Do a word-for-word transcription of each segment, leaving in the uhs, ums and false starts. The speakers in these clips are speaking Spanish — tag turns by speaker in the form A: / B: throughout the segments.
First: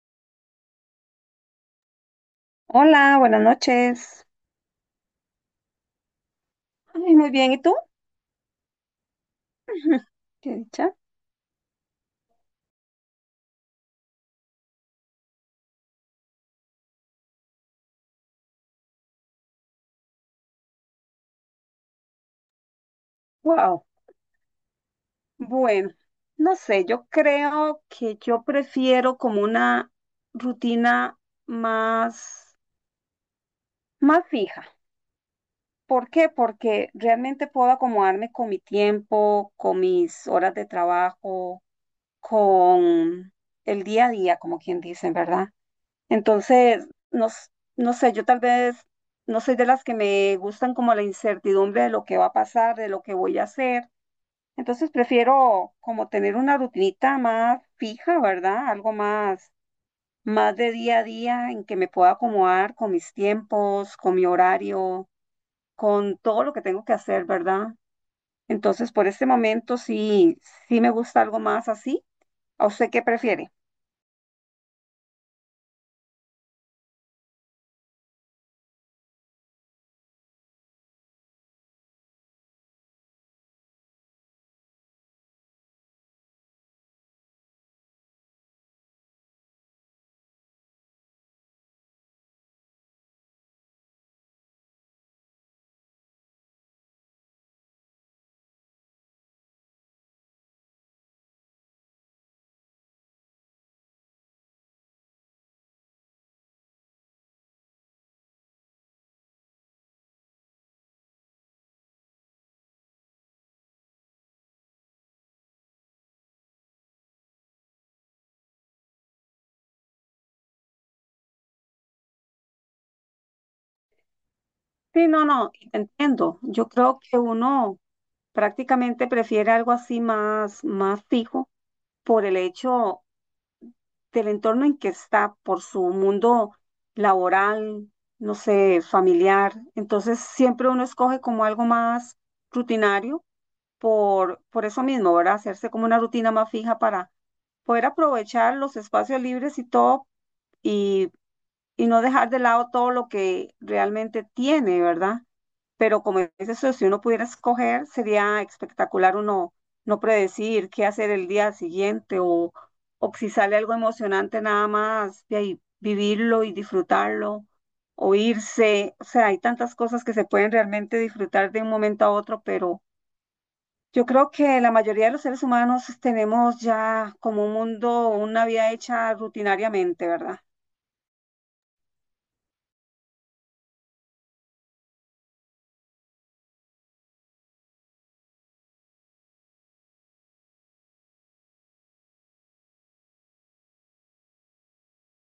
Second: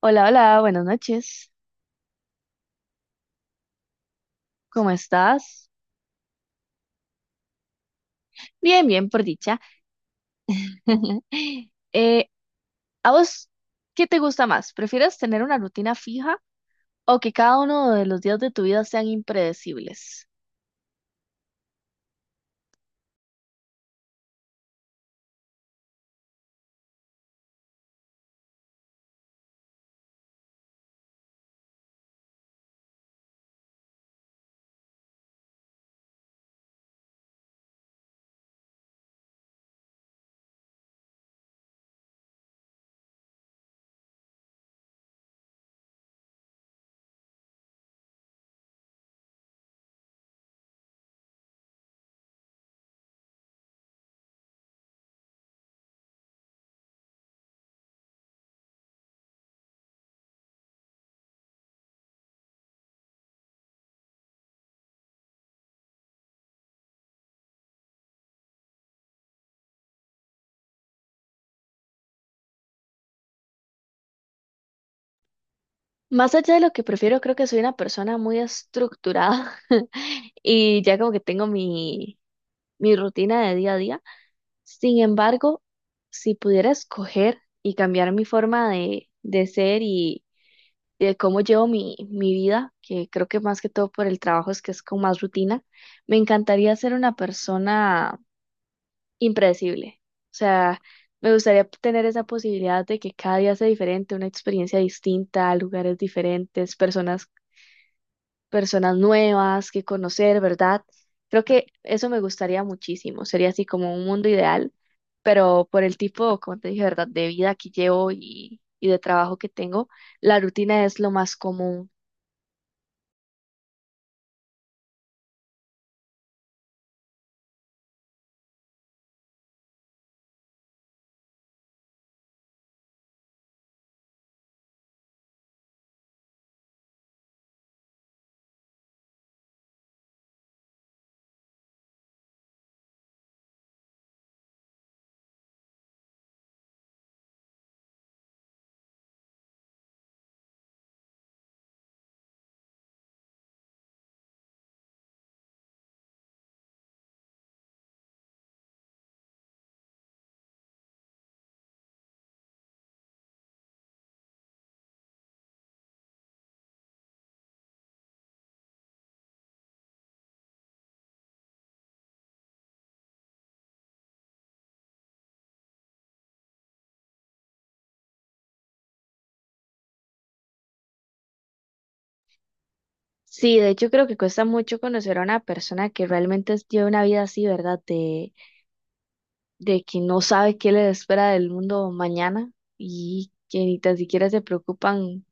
A: Hola, hola, buenas noches.
B: Hola, buenas noches.
A: ¿Cómo estás?
B: Ay, muy bien, ¿y tú?
A: Bien, bien, por dicha.
B: ¿Qué dicha?
A: Eh, ¿a vos qué te gusta más? ¿Prefieres tener una rutina fija o que cada uno de los días de tu vida sean impredecibles?
B: Wow. Bueno, no sé, yo creo que yo prefiero como una rutina más, más fija. ¿Por qué? Porque realmente puedo acomodarme con mi tiempo, con mis horas de trabajo, con el día a día, como quien dice, ¿verdad? Entonces, no, s- no sé, yo tal vez no soy de las que me gustan como la incertidumbre de lo que va a pasar, de lo que voy a hacer. Entonces prefiero como tener una rutinita más fija, ¿verdad? Algo más, más de día a día en que me pueda acomodar con mis tiempos, con mi horario, con todo lo que tengo que hacer, ¿verdad? Entonces, por este momento sí, sí me gusta algo más así. ¿A usted qué prefiere?
A: Más allá de lo que prefiero, creo que soy una persona muy estructurada y ya como que tengo mi, mi rutina de día a día. Sin embargo, si pudiera escoger y cambiar mi forma de, de ser y de cómo llevo mi, mi vida, que creo que más que todo por el trabajo es que es con más rutina, me encantaría ser una persona impredecible. O sea, me gustaría tener esa posibilidad de que cada día sea diferente, una experiencia distinta, lugares diferentes, personas, personas nuevas que conocer, ¿verdad? Creo que eso me gustaría muchísimo. Sería así como un mundo ideal, pero por el tipo, como te dije, ¿verdad? De vida que llevo y, y de trabajo que tengo, la rutina es lo más común.
B: Sí, no, no, y te entiendo. Yo creo que uno prácticamente prefiere algo así más, más fijo por el hecho del entorno en que está, por su mundo laboral, no sé, familiar. Entonces siempre uno escoge como algo más rutinario por, por eso mismo, ¿verdad? Hacerse como una rutina más fija para poder aprovechar los espacios libres y todo, y y no dejar de lado todo lo que realmente tiene, ¿verdad? Pero como dice eso, si uno pudiera escoger, sería espectacular uno no predecir qué hacer el día siguiente o, o si sale algo emocionante nada más de ahí vivirlo y disfrutarlo o irse. O sea, hay tantas cosas que se pueden realmente disfrutar de un momento a otro, pero yo creo que la mayoría de los seres humanos tenemos ya como un mundo, una vida hecha rutinariamente, ¿verdad?
A: Sí, de hecho creo que cuesta mucho conocer a una persona que realmente es- lleva una vida así, ¿verdad? De, de que no sabe qué le espera del mundo mañana y que ni tan siquiera se preocupan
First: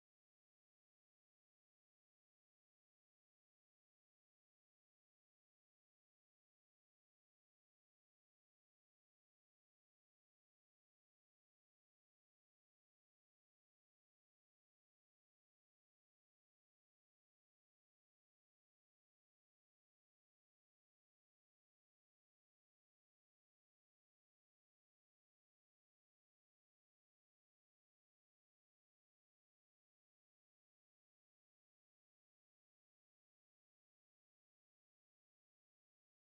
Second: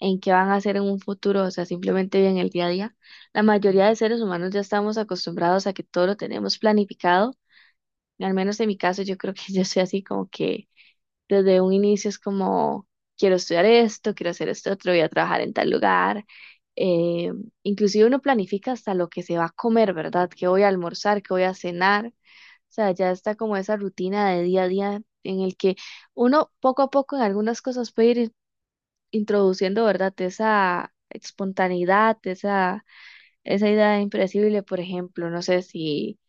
A: en qué van a hacer en un futuro, o sea, simplemente viven el día a día. La mayoría de seres humanos ya estamos acostumbrados a que todo lo tenemos planificado. Al menos en mi caso, yo creo que yo soy así como que desde un inicio es como, quiero estudiar esto, quiero hacer esto otro, voy a trabajar en tal lugar. Eh, Inclusive uno planifica hasta lo que se va a comer, ¿verdad? ¿Qué voy a almorzar? ¿Qué voy a cenar? O sea, ya está como esa rutina de día a día en el que uno poco a poco en algunas cosas puede ir in- introduciendo, ¿verdad? Esa espontaneidad, esa, esa idea impredecible, por ejemplo, no sé si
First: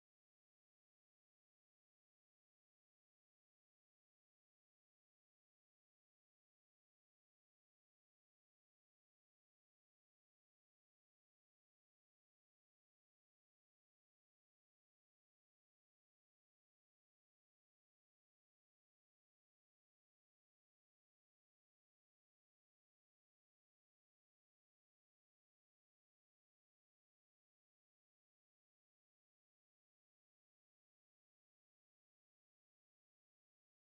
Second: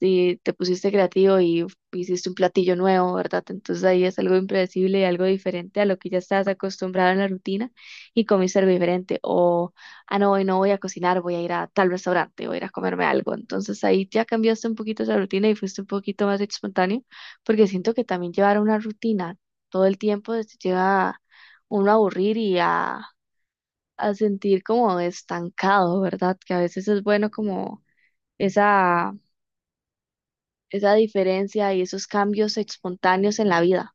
A: si te pusiste creativo y hiciste un platillo nuevo, ¿verdad? Entonces ahí es algo impredecible y algo diferente a lo que ya estás acostumbrado en la rutina y comiste algo diferente. O, ah, no, hoy no voy a cocinar, voy a ir a tal restaurante, voy a ir a comerme algo. Entonces ahí ya cambiaste un poquito esa rutina y fuiste un poquito más espontáneo, porque siento que también llevar una rutina todo el tiempo te lleva uno a aburrir y a, a sentir como estancado, ¿verdad? Que a veces es bueno como esa esa diferencia y esos cambios espontáneos en la vida.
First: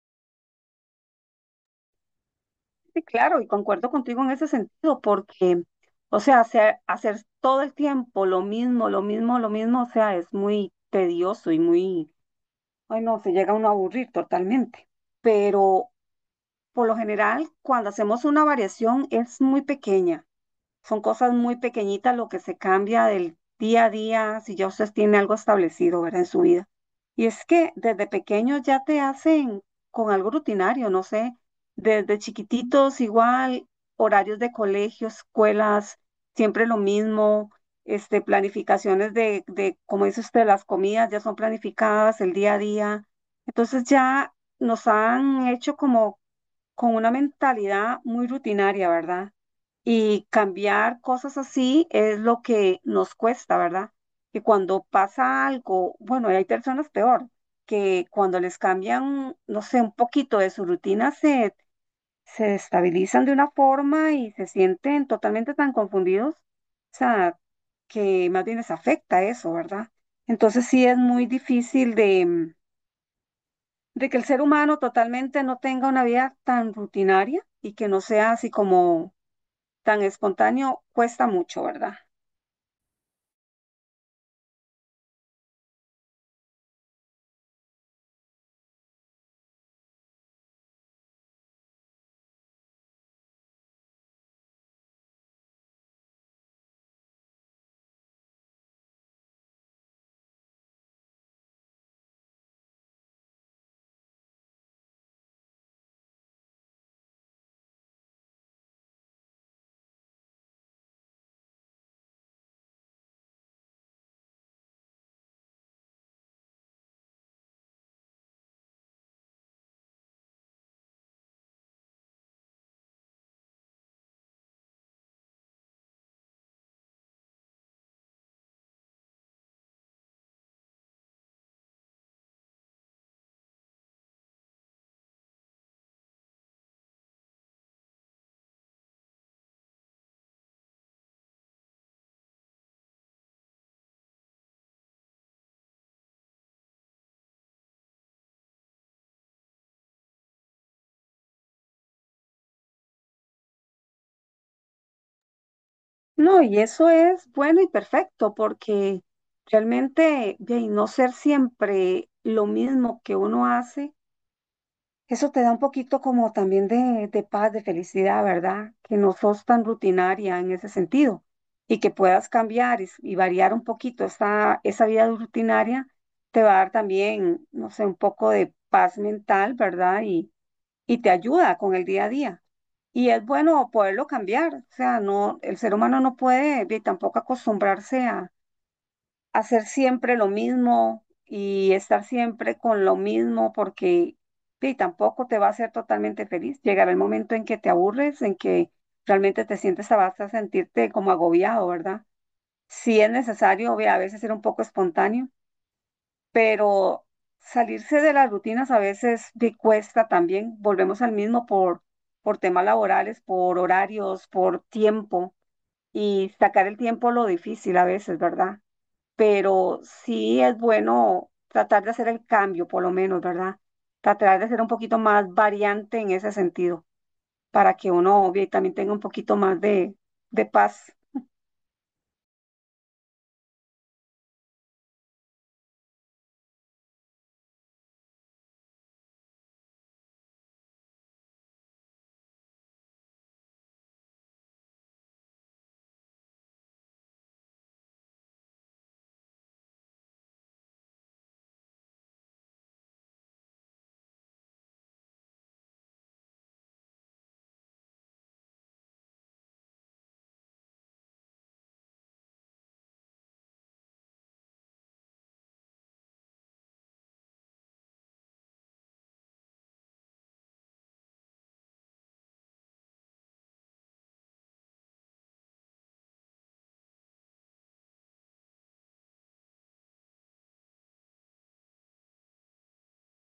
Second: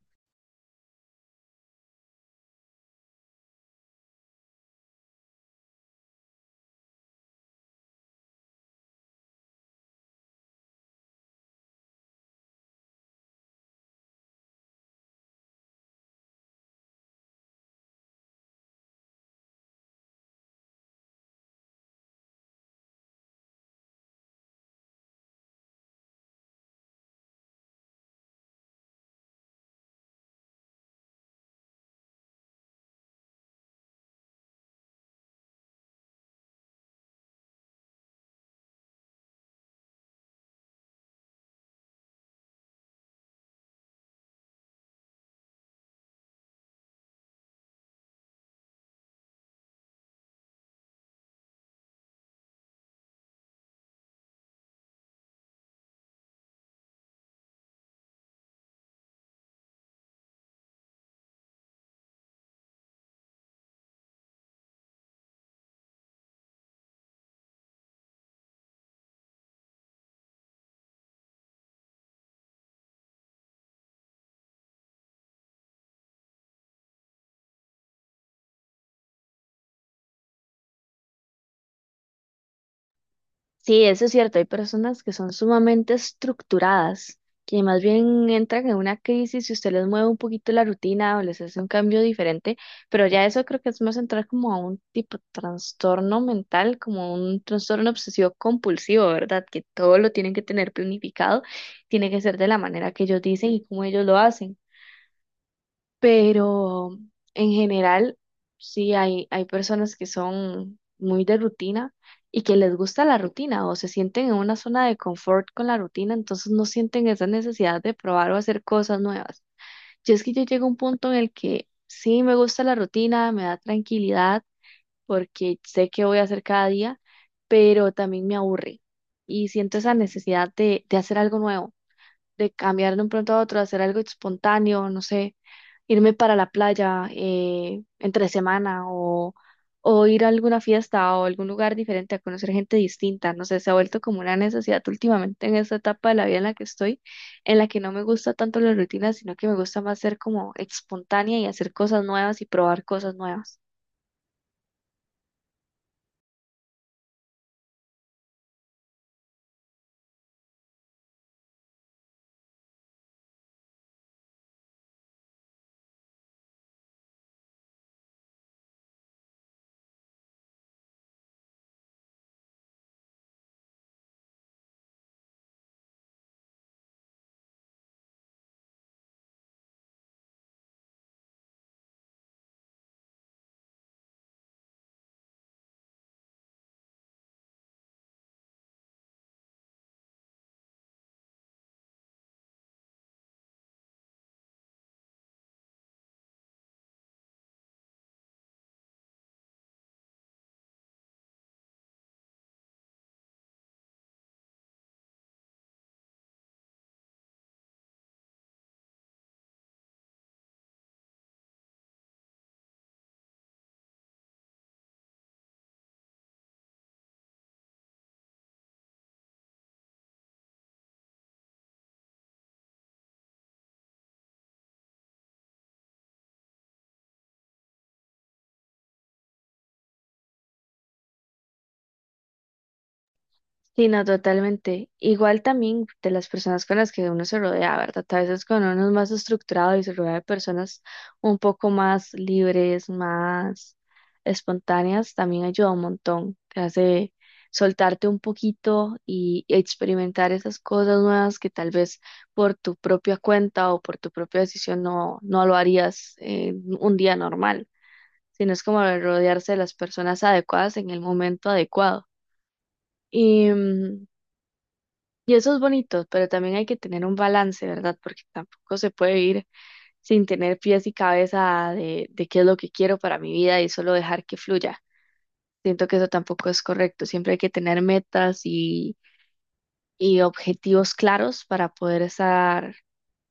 B: Sí, claro, y concuerdo contigo en ese sentido, porque, o sea, hacer, hacer todo el tiempo lo mismo, lo mismo, lo mismo, o sea, es muy tedioso y muy, ay no, se llega uno a aburrir totalmente. Pero por lo general, cuando hacemos una variación es muy pequeña. Son cosas muy pequeñitas lo que se cambia del día a día, si ya usted tiene algo establecido, ¿verdad? En su vida. Y es que desde pequeños ya te hacen con algo rutinario, no sé, desde chiquititos igual, horarios de colegio, escuelas, siempre lo mismo, este, planificaciones de, de, como dice usted, las comidas ya son planificadas, el día a día. Entonces ya nos han hecho como con una mentalidad muy rutinaria, ¿verdad? Y cambiar cosas así es lo que nos cuesta, ¿verdad? Que cuando pasa algo, bueno, y hay personas peor, que cuando les cambian, no sé, un poquito de su rutina, se, se destabilizan de una forma y se sienten totalmente tan confundidos, o sea, que más bien les afecta eso, ¿verdad? Entonces sí es muy difícil de, mm, de que el ser humano totalmente no tenga una vida tan rutinaria y que no sea así como tan espontáneo cuesta mucho, ¿verdad?
A: Sí, eso es cierto, hay personas que son sumamente estructuradas, que más bien entran en una crisis si usted les mueve un poquito la rutina o les hace un cambio diferente, pero ya eso creo que es más entrar como a un tipo de trastorno mental, como un trastorno obsesivo compulsivo, ¿verdad? Que todo lo tienen que tener planificado, tiene que ser de la manera que ellos dicen y como ellos lo hacen. Pero en general sí hay, hay personas que son muy de rutina y que les gusta la rutina o se sienten en una zona de confort con la rutina, entonces no sienten esa necesidad de probar o hacer cosas nuevas. Yo es que yo llego a un punto en el que sí me gusta la rutina, me da tranquilidad porque sé qué voy a hacer cada día, pero también me aburre y siento esa necesidad de, de hacer algo nuevo de cambiar de un pronto a otro, hacer algo espontáneo, no sé, irme para la playa eh, entre semana o, o ir a alguna fiesta o algún lugar diferente a conocer gente distinta, no sé, se ha vuelto como una necesidad últimamente en esta etapa de la vida en la que estoy, en la que no me gusta tanto la rutina, sino que me gusta más ser como espontánea y hacer cosas nuevas y probar cosas nuevas.
B: No, y eso es bueno y perfecto porque realmente de ahí, no ser siempre lo mismo que uno hace, eso te da un poquito como también de, de paz, de felicidad, ¿verdad? Que no sos tan rutinaria en ese sentido y que puedas cambiar y, s- y variar un poquito esa, esa vida rutinaria, te va a dar también, no sé, un poco de paz mental, ¿verdad? Y, y te ayuda con el día a día. Y es bueno poderlo cambiar, o sea, no, el ser humano no puede vi, tampoco acostumbrarse a hacer siempre lo mismo y estar siempre con lo mismo porque vi, tampoco te va a hacer totalmente feliz. Llegará el momento en que te aburres, en que realmente te sientes, te vas a sentirte como agobiado, ¿verdad? Si es necesario, vi, a veces ser un poco espontáneo pero salirse de las rutinas a veces te cuesta también. Volvemos al mismo por, por temas laborales, por horarios, por tiempo y sacar el tiempo lo difícil a veces, ¿verdad? Pero sí es bueno tratar de hacer el cambio, por lo menos, ¿verdad? Tratar de ser un poquito más variante en ese sentido, para que uno obvio, y también tenga un poquito más de, de paz
A: Sí, no, totalmente. Igual también de las personas con las que uno se rodea, ¿verdad? A veces cuando uno es más estructurado y se rodea de personas un poco más libres, más espontáneas, también ayuda un montón. Te hace soltarte un poquito y experimentar esas cosas nuevas que tal vez por tu propia cuenta o por tu propia decisión no, no lo harías en un día normal, sino es como rodearse de las personas adecuadas en el momento adecuado. Y eso es bonito, pero también hay que tener un balance, ¿verdad? Porque tampoco se puede ir sin tener pies y cabeza de, de qué es lo que quiero para mi vida y solo dejar que fluya. Siento que eso tampoco es correcto. Siempre hay que tener metas y, y objetivos claros para poder estar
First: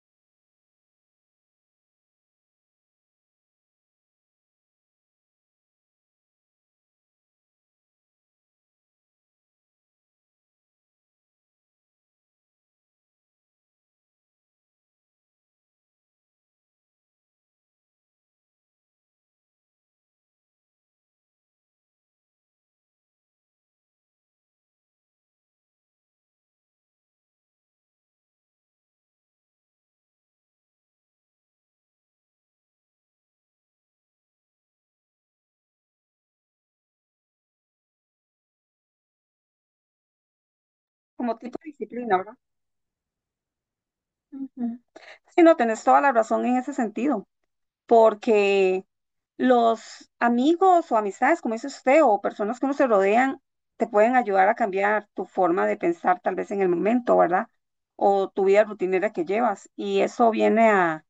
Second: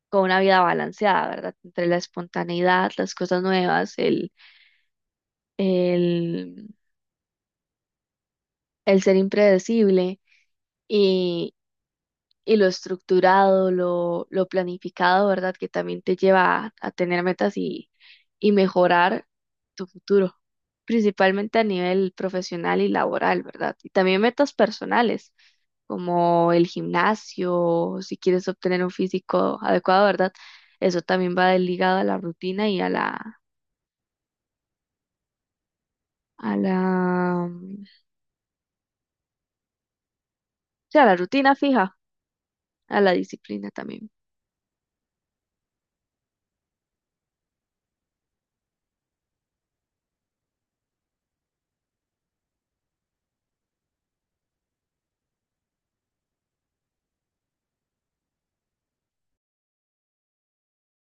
A: con una vida balanceada, ¿verdad? Entre la espontaneidad, las cosas nuevas, el, el, el ser impredecible y lo estructurado, lo, lo planificado, ¿verdad? Que también te lleva a, a tener metas y, y mejorar tu futuro, principalmente a nivel profesional y laboral, ¿verdad? Y también metas personales, como el gimnasio, si quieres obtener un físico adecuado, ¿verdad? Eso también va ligado a la rutina y a la, a la, sí, a la
B: como
A: rutina
B: tipo de
A: fija,
B: disciplina, ¿verdad?
A: a la disciplina también.
B: Ujú. Sí, no, tenés toda la razón en ese sentido. Porque los amigos o amistades, como dice usted, o personas que uno se rodean, te pueden ayudar a cambiar tu forma de pensar tal vez en el momento, ¿verdad? O tu vida rutinera que llevas. Y eso viene a,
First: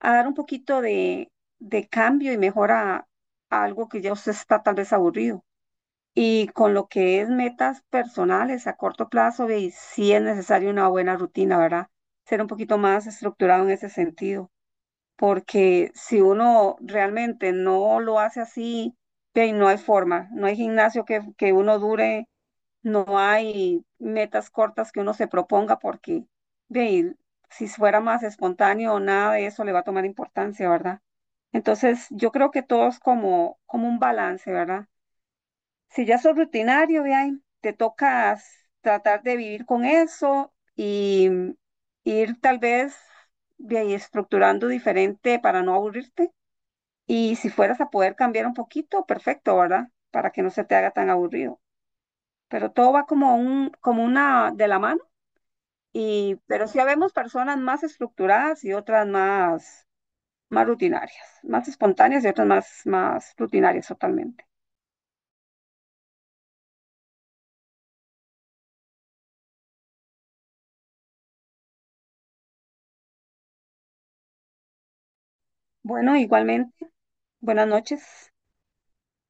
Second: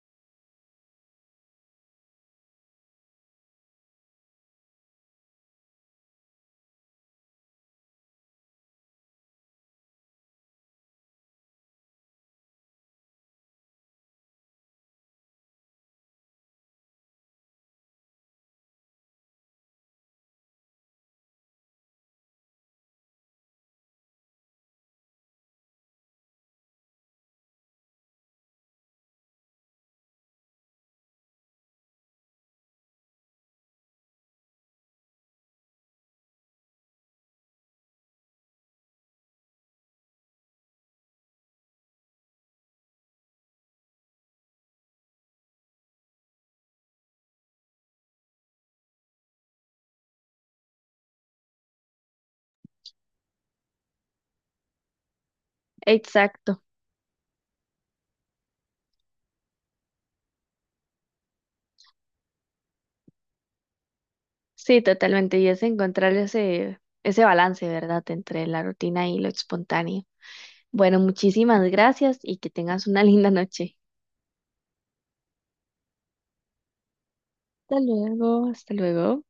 B: a dar un poquito de, de cambio y mejora a algo que ya usted está tal vez aburrido. Y con lo que es metas personales a corto plazo, ve, sí es necesaria una buena rutina, ¿verdad? Ser un poquito más estructurado en ese sentido porque si uno realmente no lo hace así, ve, no hay forma, no hay gimnasio que, que uno dure, no hay metas cortas que uno se proponga porque, ve, si fuera más espontáneo, nada de eso le va a tomar importancia, ¿verdad? Entonces, yo creo que todo es como, como un balance, ¿verdad? Si ya sos rutinario, ve, ahí, te tocas tratar de vivir con eso y ir tal vez ve ahí estructurando diferente para no aburrirte. Y si fueras a poder cambiar un poquito, perfecto, ¿verdad? Para que no se te haga tan aburrido. Pero todo va como un, como una de la mano. Y,
A: Exacto.
B: pero sí habemos personas más estructuradas y otras más, más rutinarias, más espontáneas y otras más, más rutinarias totalmente.
A: Sí, totalmente. Y es encontrar ese, ese balance, ¿verdad?, entre la rutina y lo espontáneo. Bueno, muchísimas gracias y que tengas una linda noche.
B: Bueno, igualmente, buenas
A: Hasta
B: noches.
A: luego, hasta luego.